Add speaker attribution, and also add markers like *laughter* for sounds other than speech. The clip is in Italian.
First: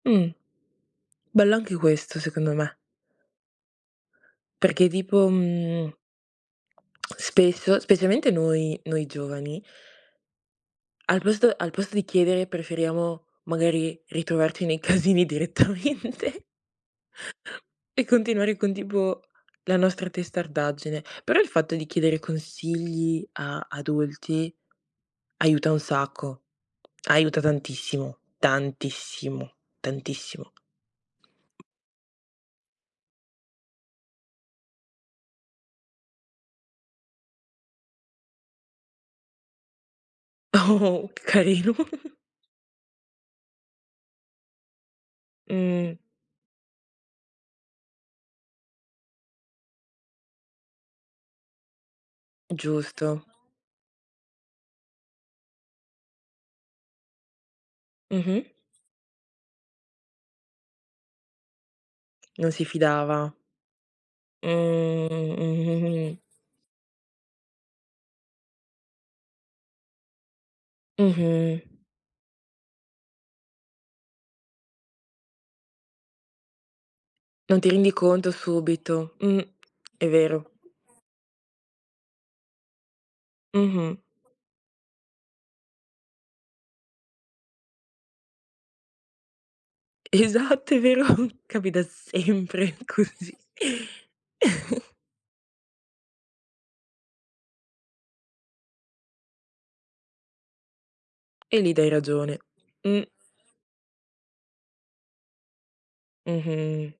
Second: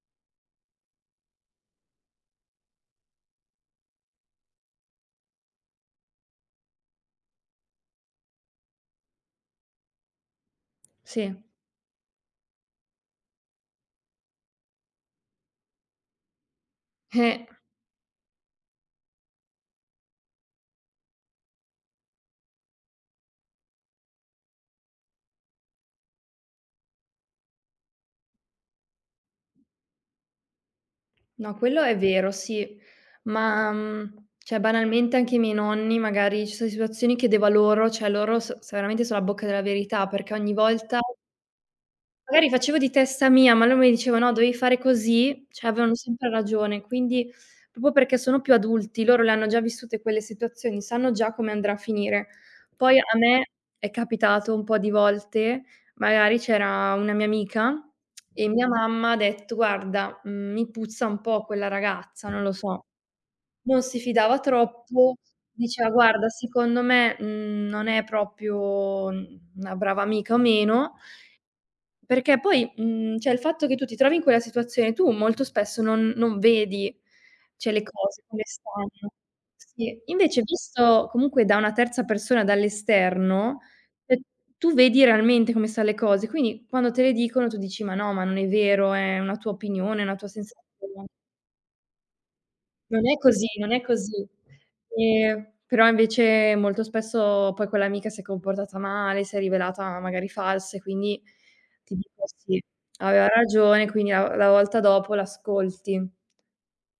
Speaker 1: Mh. Bello anche questo, secondo me. Perché tipo, mhmm, spesso, specialmente noi noi giovani al
Speaker 2: Sì.
Speaker 1: posto al posto di chiedere preferiamo, magari, ritrovarci nei casini direttamente.
Speaker 2: Eh!
Speaker 1: E continuare con, tipo, la nostra testardaggine, però il fatto di chiedere consigli a adulti aiuta un sacco, aiuta tantissimo, tantissimo, tantissimo.
Speaker 2: No, quello è vero, sì. Ma, mhmm, cioè, banalmente anche ai miei nonni, magari, ci so de situazioni, chiedevo a loro, cioè loro so se veramente so a bocca della verità, perché ogni volta
Speaker 1: Oh! Carino!
Speaker 2: magari facevo di testa mia, ma lui mi diceva: "No, dovevi fare così." Cioè, avevano
Speaker 1: Mh.
Speaker 2: sempre ragione. Quindi, proprio perché sono più adulti, loro le hanno già vissute quelle situazioni, sanno già come andrà a finire. Poi, a
Speaker 1: Giusto.
Speaker 2: me è capitato un po' di volte, magari, c'era una mia amica e *tsk*
Speaker 1: Mh-mh.
Speaker 2: mia mamma ha detto: "Guarda, mhmm, mi puzza un po' quella ragazza, non
Speaker 1: Non
Speaker 2: lo
Speaker 1: si
Speaker 2: so."
Speaker 1: fidava.
Speaker 2: Non si fidava
Speaker 1: Mh,
Speaker 2: troppo,
Speaker 1: mh, mh,
Speaker 2: diceva:
Speaker 1: mh, mh.
Speaker 2: "Guarda, secondo me, mhmm, non è proprio una brava amica o meno".
Speaker 1: Mh-mh.
Speaker 2: Perché poi mhmm, cioè il fatto che tu ti trovi in quella situazione, tu molto spesso non non vedi,
Speaker 1: Non ti
Speaker 2: cioè, le
Speaker 1: rendi
Speaker 2: cose
Speaker 1: conto
Speaker 2: come stanno,
Speaker 1: subito. Mh,
Speaker 2: sì.
Speaker 1: è
Speaker 2: Invece,
Speaker 1: vero.
Speaker 2: visto comunque da una terza persona, dall'esterno,
Speaker 1: Mh-mh.
Speaker 2: ehm, tu vedi realmente come sta le cose. Quindi, quando te le dicono tu dici: "Ma no, ma non è vero, è una tua opinione, è una tua
Speaker 1: Esatto, è vero!
Speaker 2: sensazione".
Speaker 1: *chuckles* Capita sempre
Speaker 2: Non è
Speaker 1: così!
Speaker 2: così, non è così. Ehm, però invece molto spesso poi quell'amica si è comportata male, si è rivelata magari falsa e quindi
Speaker 1: E lì dai
Speaker 2: ti dico:
Speaker 1: ragione.
Speaker 2: "Sì",
Speaker 1: Mh.
Speaker 2: aveva ragione, e quindi a la volta dopo l'ascolti.
Speaker 1: Mh-mh.